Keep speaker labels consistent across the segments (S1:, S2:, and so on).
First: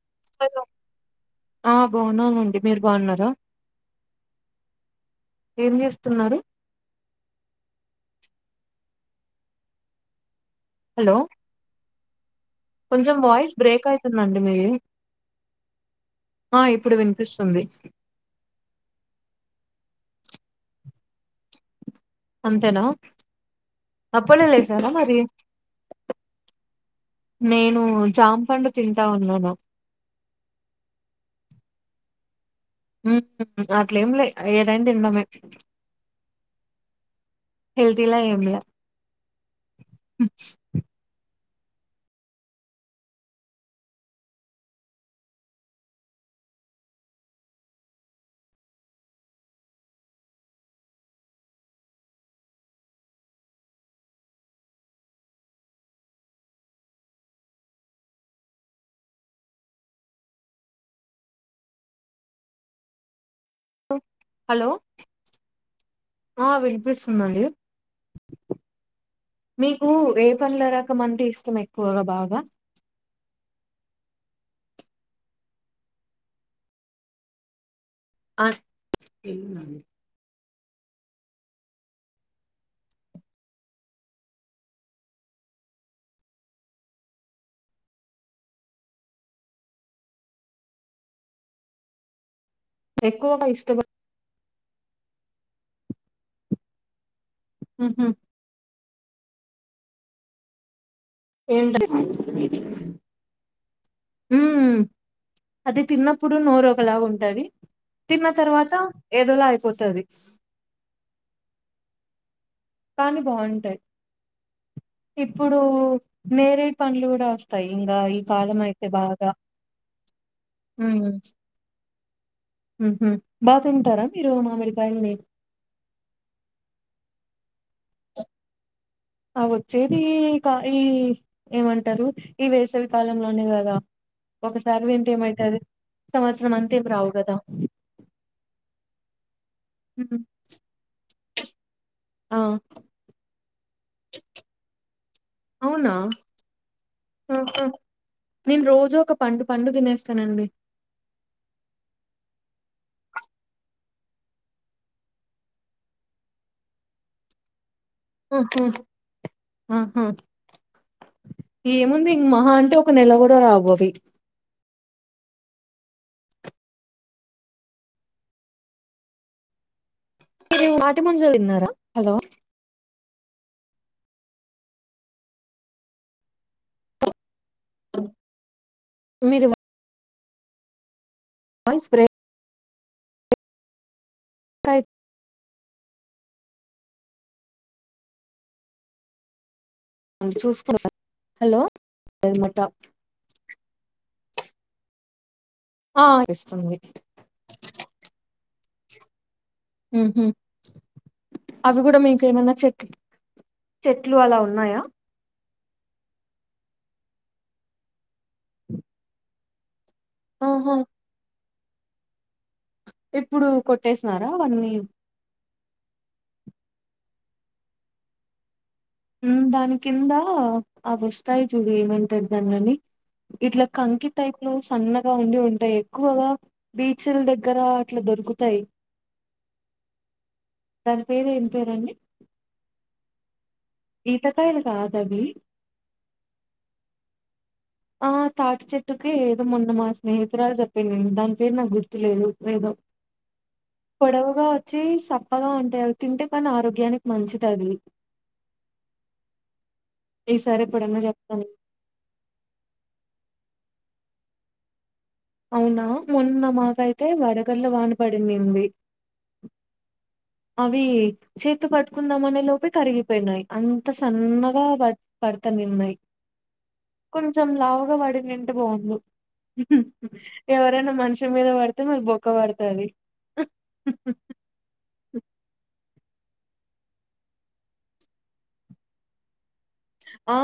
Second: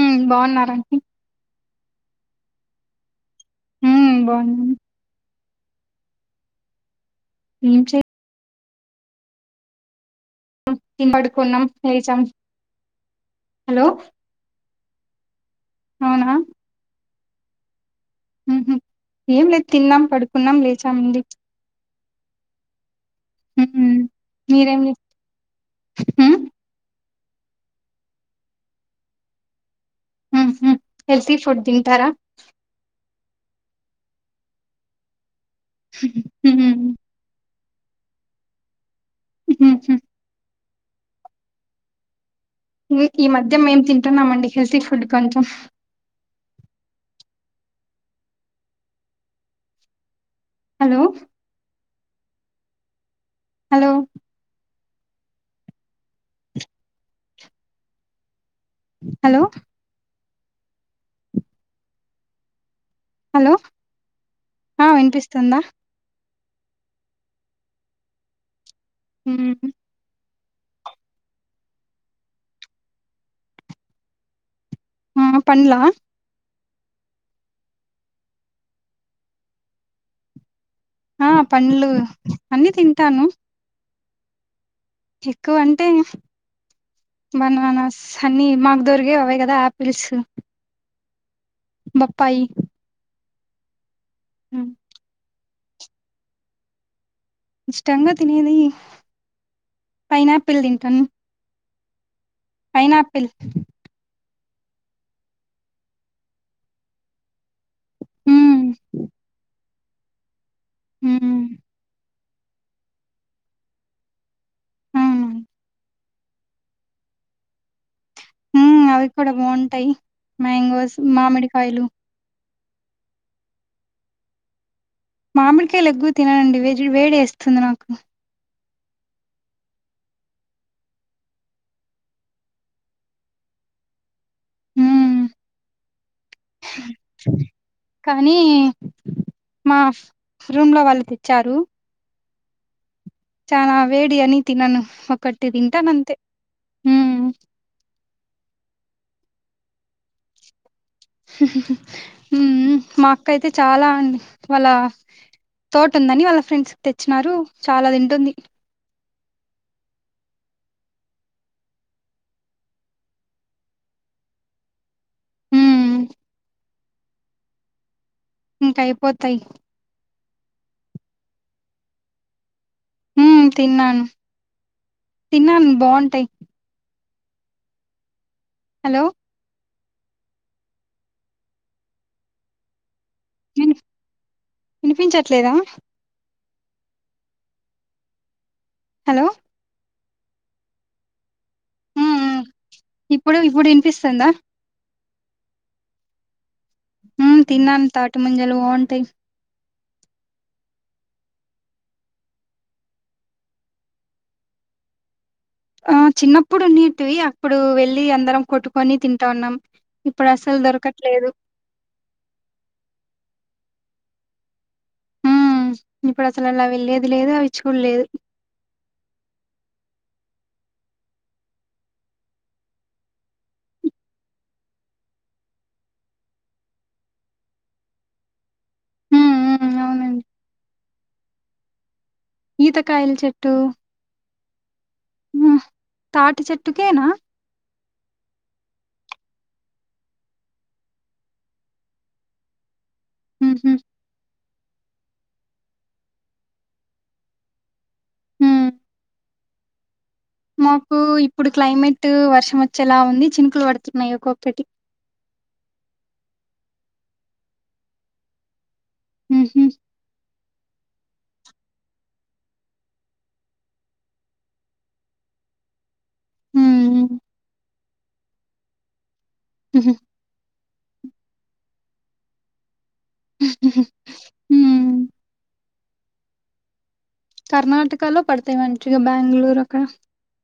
S1: ఉ
S2: hello
S1: బాగున్నారండి
S2: ఆ బాగున్నావునండి మీరు బాగున్నారా
S1: ఉ బాగున్నను
S2: ఏం చేస్తున్నారు
S1: ఏం చె తిన్
S2: హలో
S1: పడుకున్నాం లేచాం
S2: కొంచెం వాయిస్
S1: హలో
S2: బ్రేక్ అయితందండి మీది
S1: అవునా
S2: ఆ ఇప్పుడు వినిపిస్తుంది
S1: ఉహు ఏం లేదు తిన్నాం పడుకున్నాం లేచామండి.
S2: అంతేనా
S1: ఉహు
S2: అప్పన్నే
S1: మీరేం
S2: లేసారా మరి
S1: ఉ
S2: నేను జాంపండు తింటా ఉన్నాను
S1: ఉ హు హెల్తి ఫుడ్ తింటారా
S2: ఉ హు హు అట్లేంలే ఏదైనా తినడమే
S1: ఉహు
S2: హెల్తీలల్యా ఏం ల్యా
S1: ఉహు మీకి ఈ మధ్య మేము తింటున్నామండి హెల్తీ ఫుడ్ కొంచెం. Hello hello hello hello
S2: hello
S1: ఆ వినిపిస్తుందా
S2: ఆ వినిపిస్తుందండి
S1: ఉమ్.
S2: మీకు [unintelligible] అంటే ఇష్టం ఎక్కువగా బాగా
S1: ఆ పన్ల
S2: ఆ
S1: ఆ పండ్లు అన్ని తింటాను ఎక్కువంటే బననాస్ అన్ని మాక్ దొరికేవి అవే కదా ఆపిల్స్ బప్పాయి
S2: ఎక్కువగా ఇష్ట [unintelligible]
S1: ఆ ఇష్టంగా తినేది పైనాపిల్ తింటాను
S2: [unintelligible]
S1: పైనాపిల్
S2: ఉ అది తిన్నప్పుడు నోరు ఒకలాగా ఉంటది తిన్న
S1: హ్మ్
S2: తర్వాత ఏదోలా అయిపోతది
S1: హు
S2: కానీ బాగుంటాయి
S1: అవును
S2: ఇప్పుడు నేరేడు పండ్లు కూడా వస్తాయి ఇంకా
S1: హూ అవి కూడా బాగుంటాయి మ్యాంగోస్ మామిడికాయలు
S2: బా తింటారా మీరు మామిడి
S1: మామిడికాయలు ఎక్కువ తిననండి వే వేడి వేస్తుంది నాకు
S2: ఆ వచ్చేది కా ఈ ఏమంటారు ఈ వేసవి కాలంలోనే కదా ఒకసారి తింటే
S1: హ్మ్
S2: ట ఏమవుతది
S1: కానీ మా
S2: హ్మ్
S1: రూమ్ లో వాళ్ళు తెచ్చారు
S2: ఆ
S1: చాన వేడి అని తినను ఒక్కటి తింటాను
S2: అవునా
S1: అంతే
S2: [unintelligible] ఒక పండు పండు తినేస్తానండి
S1: మా అక్క అయితే చాల [unintelligible] వాళ్ళ తోట ఉందని వాళ్ళ ఫ్రెండ్స్కి తెచ్చినారు చాలా తింటుంది
S2: ఆహా ఆహా ఏముంది ఇం మహా అంటే ఒక నెల కూడ రావు అవి
S1: హు ఇంకా అయిపోతాయి
S2: [unintelligible] హలో
S1: హ తిన్నాను తిన్నాను బాగుంటాయి హలో
S2: మీరు వయిస్ బ్రే
S1: వి వినిపించట్లేదా హలో
S2: [unintelligible] హలో [unintelligible]
S1: [unintelligible] పిస్తుందా
S2: ఆ ఇస్తుంది
S1: ఉ తిన్నాను తాటి ముంజలు బాంటాయి
S2: ఊహు అవి కూడా మీకేమన్నా చెక్ చెట్లు అలా ఉన్నాయా
S1: ఆ చిన్నప్పుడు ఉన్నట్వి అప్పుడు వెలి అందరం కొట్టుకొని తింటంన్నాం ఇప్పుడు అసలు
S2: ఆహా
S1: దొరకట్లేదు
S2: ఇప్పుడు కొట్టేసినారా అవన్నీ
S1: ఊ ఇప్పుడు అసలు అలా వెళ్లేేది లేదు అవి చూలేదు
S2: ఉ దాని కింద ఆ వస్తాయి చూడు ఏమంటారు దాన్ని అని ఇట్లా కంకి టైప్లు సన్నగా ఉండి ఉంటాయి ఎక్కువగా బీచల దగ్గర అట్లా దొరుగుతాయి
S1: ఉమ్ ఉమ్ అవునండి
S2: దాని పేరు ఏం పేరుండి
S1: ఈతకాయల చెట్టు
S2: ఈతకాయలు కాద్
S1: ఆ తాటి చెట్టుకే నా
S2: ఆ తాటి చెట్టుకే ఏదో మొన్న మా స్నేహితురాలు చెప్పిందిను దాని పేరు నాకు గుర్తు లేదు ఏదో
S1: ఉహు
S2: పొడవగా వచ్చి సక్కగా ఉంటాయి అవి తింటే కానీ ఆరోగ్యానికి మంచిదది
S1: ఉ
S2: ఈసారి
S1: మాకు
S2: ఎప్పుడన్నా చెప్తాను
S1: ఇప్పుడు క్లైమేట్ వర్షం వచ్ చలా ఉంది చినుకులు పడుతున్నాయి ఒకొక్కటి
S2: అవునా మొన్న మాకైతే వడగల్ళ వానపడిందండి
S1: ఊహు
S2: అవి చేతో పట్టుకుందామనే లోపే కరిగిపోయినాయి అంత సన్నగా వట్ పడతనిన్నాయి
S1: ఉమ్
S2: కొంచెం లావుగా వడి నింటి బావుండు
S1: ఉహు
S2: ఎవరైనా మనిషి మీద పడితే మరి బొక్క పడుతది
S1: ఊ కర్ణటక లో పడతాయి మంచిగా బ్యాంగుళూరు
S2: ఆ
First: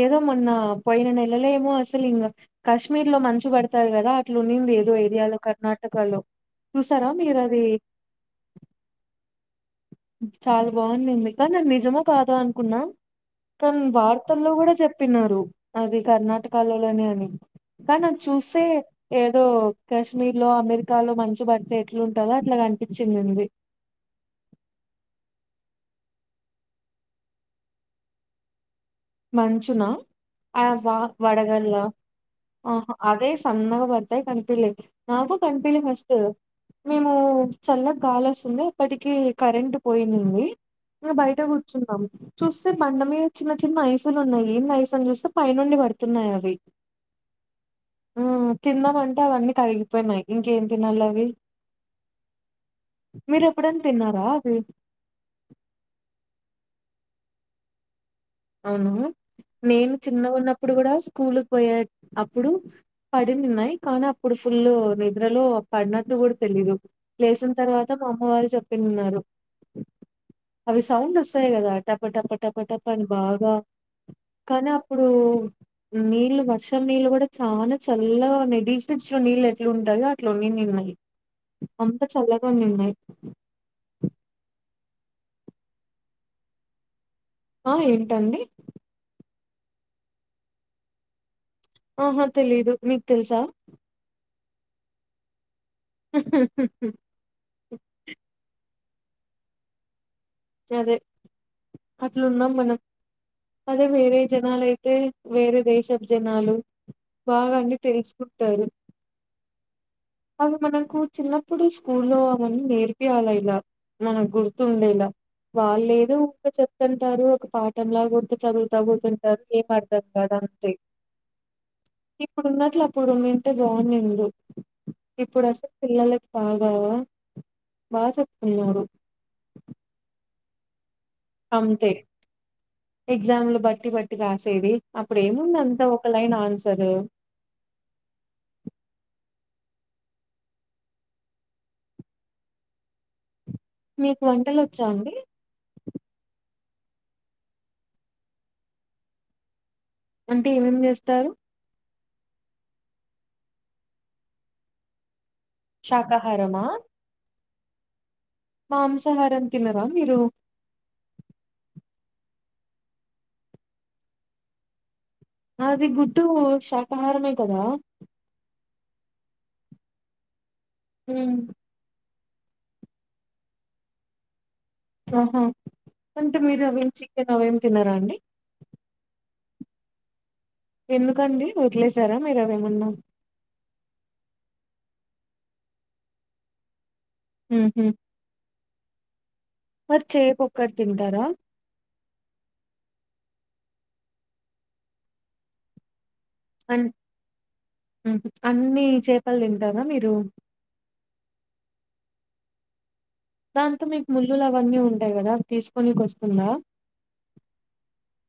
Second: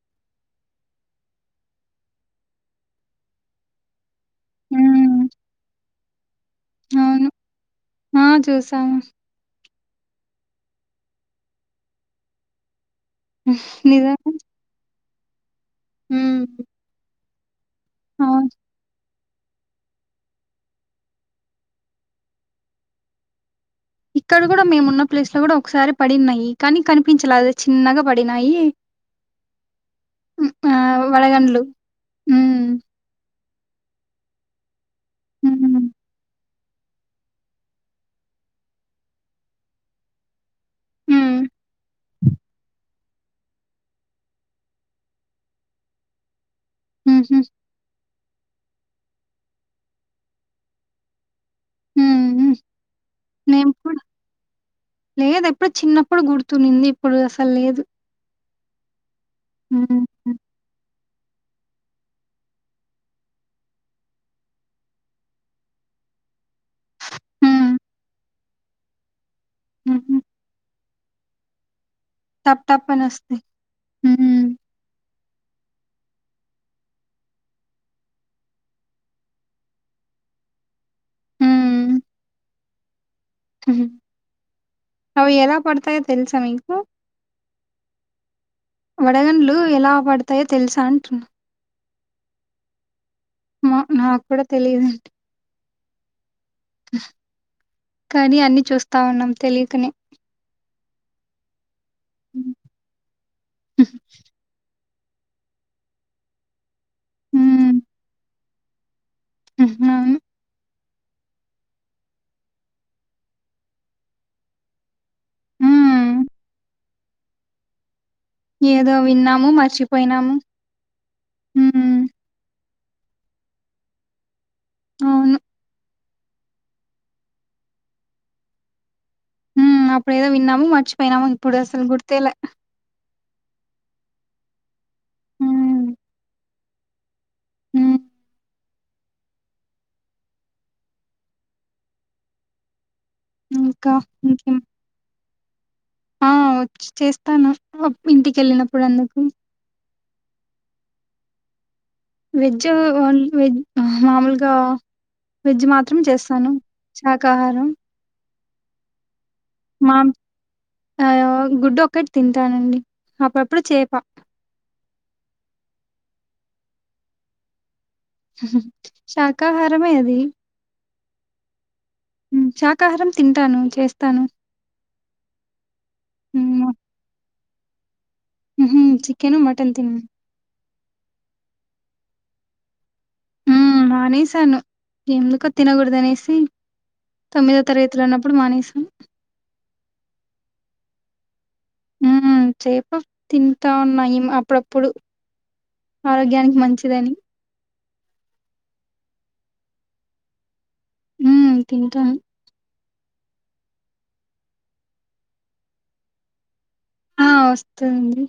S2: ఏదో మొన్న పోయిన నెలలేమో అసలు ఇంకా కాశ్మీర్ లో మంచు పడతది కదా ఇట్లునింది ఏదో
S1: హ్మ్
S2: ఏరియాలో కర్ణాటకలో చూసారా
S1: అవును
S2: మీరది
S1: ఆ చూసాము
S2: చాలా బాగుందండి కాని అది నిజమో కాదా అనుకున్నా కానీ
S1: నిజంగా
S2: వార్తల్లో కూడా చెప్పినారు అది
S1: హ్మ్
S2: కర్ణాటకలో లోని అని కాన్ అద్
S1: అవును
S2: చూసే ఏదో కాశ్మీర్ లో అమెరికాలో మంచు బడితే ఎట్లా ఉంటదో అట్లా కనిపించిందండి
S1: ఇక్కడ కూడా మేమున్న ప్లేస్ లో కూడా ఒకసారి పడినహి కానీ కనిపించలే చిన్నగా పడినాయి
S2: మంచునా ఆ వా వడగల్ ఆ
S1: హ్మ్
S2: అదేస్ సన్నగా బర్తాయి కనిపిల్లి నాకు
S1: హ్మ్
S2: కనిపిల్లి
S1: హ్మ్
S2: ఫస్ట్ ఊ మేము చల్ల గాలస్తుంది అప్పటికి కరెంట్ పోయింనింది ఆ బయట కూర్చున్నాం చూస్తే బండ మీద చిన్న చిన్న ఐస్ తులు ఉన్నాయి ఏం నైసని చూస్తే పైనుండి పడుతున్నాయి అవి
S1: ఊహు
S2: తిన్నామంటే అవన్నీ కలిగిపోయినాయి ఇంకేం తినాలి అవి
S1: ఊ ఉ
S2: మీరు
S1: నేన్
S2: ఎప్పుడైనా
S1: కూడ
S2: తిన్నారా అవి
S1: లేదు ఎప్పుడు చిన్నప్పుడు గుర్తునింది ఇప్పుడు అసలు లేదు
S2: అవును
S1: హ్మ్.
S2: నేను చిన్న
S1: హ్మ్.
S2: ఉన్నప్పుడు కూడా స్కూల్ పోయే అప్పుడు పడిన్నాయి కానీ అప్పుడు ఫుల్ నిద్రలో పడినట్టు కూడా తెలిదు లేసిన
S1: హ్మ్.
S2: తర్వాత మా అమ్మవాళ్లు చెప్పిన్నారు
S1: హుహు.
S2: అవి సౌండ్ వస్తయి కదా టపట
S1: టప్
S2: పటపట
S1: టప్
S2: అని
S1: అనొస్తాయి.
S2: బాగా
S1: హ్మ్.
S2: కానీ అప్పుడు నీళ్లు వర్షం నీళ్లు కూడా చాలా చల్లగా ఉన్నాయి డీప్ ఫ్రిజ్ లో నీళ్ళు ఎట్లా ఉంటాయో అట్లన్ని అంత
S1: హ్మ్.
S2: చల్లగానే ఉన్నాయి
S1: అవి ఎలా పడతాయో తెలుసా మీకు
S2: ఆ ఏంటండి
S1: వడగండ్లు ఎలా పడతాయో తెలుసా అంటున్నా
S2: ఆహా తెలీయదు మీకు తెల్సా
S1: మా నాకు కూడా తెలియదండి కానీ అన్ని చూస్త తా ఉన్నాం తెలియకనే
S2: అదే అట్లున్నాం మనం అదే
S1: హ్మ్
S2: వేరే జనాలయితే అయితే వేరే దేశ జనాలు బాగా అంటే
S1: హ్మ్.
S2: తెలుసుకుంటారు
S1: అవును
S2: అవి మనం కు చిన్నప్పుడు స్కూల్లో అవన్నీ నేర్పియాల ఇలా మనకు గుర్తుండేలా వాళ్ళు ఏది
S1: హ్మ్
S2: ఊక చెప్తుంటారు ఒక పాఠంలాగా ఇ చదువుతా
S1: ఏదో
S2: పోతుంటారు
S1: విన్నాము
S2: ఏం అర్థం కాదు
S1: మర్చిపోయినాము
S2: అంతే
S1: హ్మ్
S2: ఇప్పుడున్నట్ల [unintelligible] ఇప్పుడు [unintelligible] మంతే బాగు నిండు
S1: అవును
S2: ఇప్పుడు అసలు పిల్లలకి బాగావా బాగ చెప్తున్నారు
S1: ఉం అప్పుడు ఏదో విన్నాము మరిచి పోయినాము ఇప్పుడు అసలు
S2: అంతే
S1: గుర్తెలే
S2: ఎగ్జామ్లు బట్టి బట్టి రాసేది అప్పుడు ఏముంది అంతా ఒక లైన్ ఆన్సరు
S1: ఉం ఇంకా
S2: మీకు
S1: ఇంకేం
S2: వంటలు వచ్చా అండి
S1: ఆ వ చేస్తాను ఇంటికి వెళ్ళినప్పుడు అందుకు
S2: అంటే ఏమేమి చేస్తారు
S1: వెజ్ ఓన్ వెజ్ మామూలుగా వెడ్జ్ మాత్రం చేస్తాను
S2: శాకాహారమా
S1: శాకాహారం
S2: మాంసాహారం తినరా
S1: మా
S2: మీరు
S1: ఆ గుడ్ ఒకటి తింటానండి అప్పుడప్పుడు చేప
S2: అది గుడ్డు శాకాహారమే కదా
S1: శాకాహారమే అది
S2: ఉం
S1: ఉం శాకాహారం తింటాను చేస్తాను
S2: ఆహా అంటే మీరు అవి చికెన్ అవేమి తినారా అండి
S1: హు హమ్ చికెను మటన్ తినను
S2: ఎందుకండి వదిలేసారా మీరు అవేమన్నా
S1: ఆ మానేశాను ఎందుకు తినకూడదు అనేసి తొమ్మిదో
S2: ఉహు
S1: తరగతిలో ఉన్నప్పుడు మానేసం
S2: మరి చేప ఒక్కటి తింటారా
S1: ఉం చేప తింటా ఉన్నా ఇ అప్పుడప్పుడు ఆరోగ్యానికి మంచిదని
S2: అన్ని చేపలు తింటారా మీరు
S1: ఉం తింటాను
S2: దాంతో మీకు ముళ్ళులు అవన్నీ ఉంటాయి కదా తీసుకోనికి వస్తుందా
S1: ఆ వస్తుండి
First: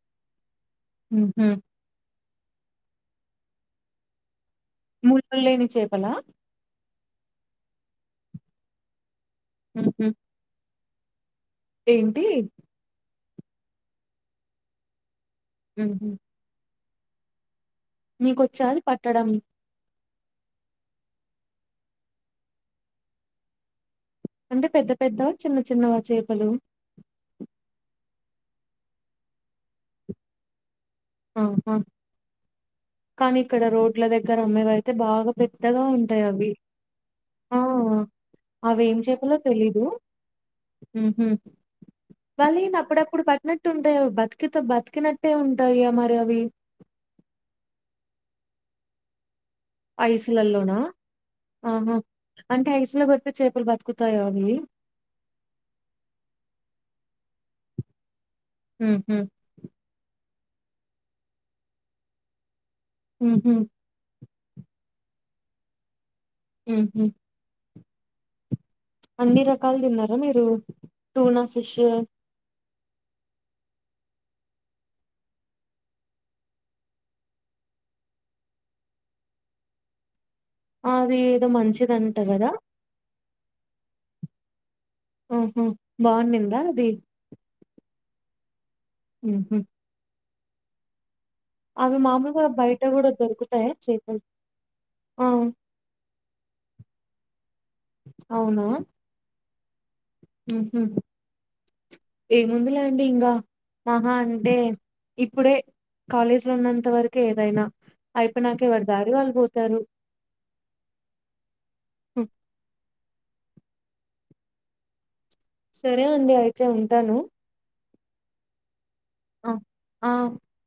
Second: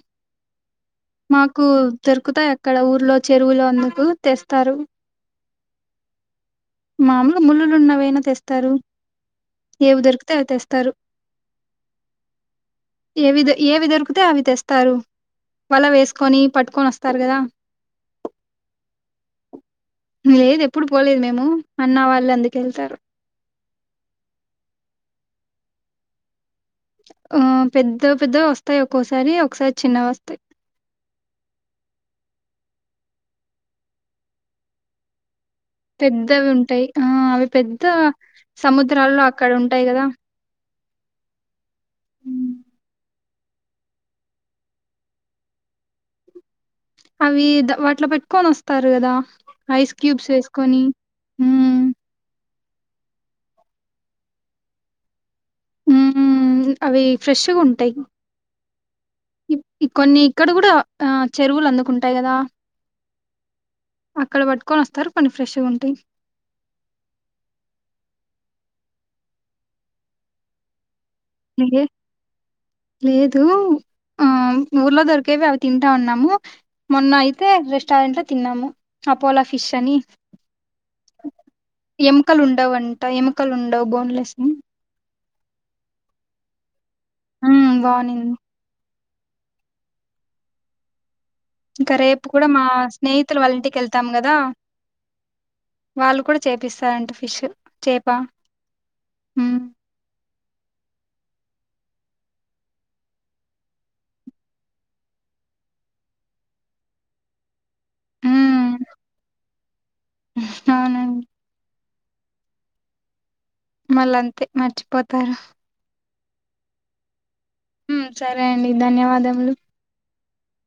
S2: హుహు.
S1: మాకు దొరుకుతా ఎక్కడ ఊర్లో చెరువులోందుకు తెస్తారు
S2: ముల్లులు లేని చేపలా
S1: మామూలు ముళ్ళులు ఉన్నవైనా తెస్తారు ఏవి
S2: హుహు.
S1: దొరికితే అవి తెస్తారు
S2: ఏంటి
S1: ఏవి ఏవి దొరికితే అవి తెస్తారు వల వేసుకొని పట్టుకొని వస్తారు కదా
S2: మీకొచ్చాలి పట్టడం
S1: లేదు ఎప్పుడు పోలేదు మేము అన్న వాళ్ళు అందుక వెళ్తారు
S2: అంటే పెద్ద పెద్ద చిన్న చిన్నవా చేపలు
S1: ఆ పెద్దో పెద్దో వస్తాయి ఒక్కోసారి ఒకసారి చిన్నవి వస్తాయి
S2: ఆహా కానీ ఇక్కడ రోడ్ల దగ్గర అమ్మేవ అయితే బాగా పెద్దగా ఉంటాయి
S1: పెద్దవి
S2: అవి
S1: ఉంటాయి ఆ అవి
S2: ఆ
S1: పెద్ద
S2: అవి ఏం
S1: సముద్రాల్లో
S2: చెప్పలో
S1: అక్కడ
S2: తెలీదు
S1: ఉంటాయి కదా
S2: వాళ్ళం అప్పుడప్పుడు పట్టినట్టు ఉంటాయా బతికితో బతికినట్టే ఉంటాయా మరి అవి
S1: అవి ద వాటిలో పెట్టుకొని వస్తారు కదా ఐస్ క్యూబ్స్
S2: ఐసులల్లోనా?
S1: వేసుకొని
S2: ఆహా! అంటే ఐసులో పెడితే చేపలు బతుకుతాయో అవి
S1: ఉ అవి ఫ్రెష్గా ఉంటాయి
S2: హ హ
S1: ఇ- ఇ- కొన్ని ఇక్కడ కూడా ఆ చెరువులు అందుకుంటాయి కదా
S2: హుహు
S1: అక్కడ పట్టుకొని వస్తారు కొన్ని ఫ్రెష్ గా ఉంటాయి
S2: ఉహు అన్ని రకాలు తిన్నారా మీరు టూ నా ఫిష్
S1: ఏ లేదు ఆ ఊర్లో దొరికేవి అవి తింటా ఉన్నాము మొన్న అయితే రెస్టారెంట్ లో తిన్నాము అపోలో ఫిష్ అని
S2: అది ఏదో మంచిదంట
S1: ఎముకలు
S2: కదా
S1: ఉండవుంట ఎక మక్కలు ఉండవు బోన్లెస్ ని
S2: ఆఓహో బాగుందిందా అది
S1: ఆ బాగునింది
S2: ఉహు
S1: ఇంకా
S2: అవి
S1: రేపు కూడా
S2: మామూలుగా
S1: మా
S2: బయట కూడా
S1: స్నేహితులు వాళ్ళ
S2: దొరుకుతాయా
S1: ఇంటికి వెళ్తాం
S2: చేపలు
S1: కదా
S2: ఆ
S1: వాళ్ళు కూడా చేపిస్తారంటే ఫిష్ చేప
S2: అవునా
S1: ఉమ్
S2: హ ఏముందిలేండి ఇంకా మహా అంటే ఇప్పుడే కాలేజీ లో ఉన్నంత వరకు ఏదైనా అయిపో నాక
S1: ఉమ్
S2: ఎవరు దారి వాళ్ళు పోతారు
S1: అవునండి
S2: స
S1: మళ్ళ అంతే మర్చిపోతారు
S2: సరే అండి అయితే ఉంటాను
S1: సరే అండి ధన్యవాదములు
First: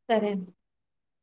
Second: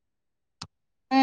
S2: సరేండి
S1: ఆ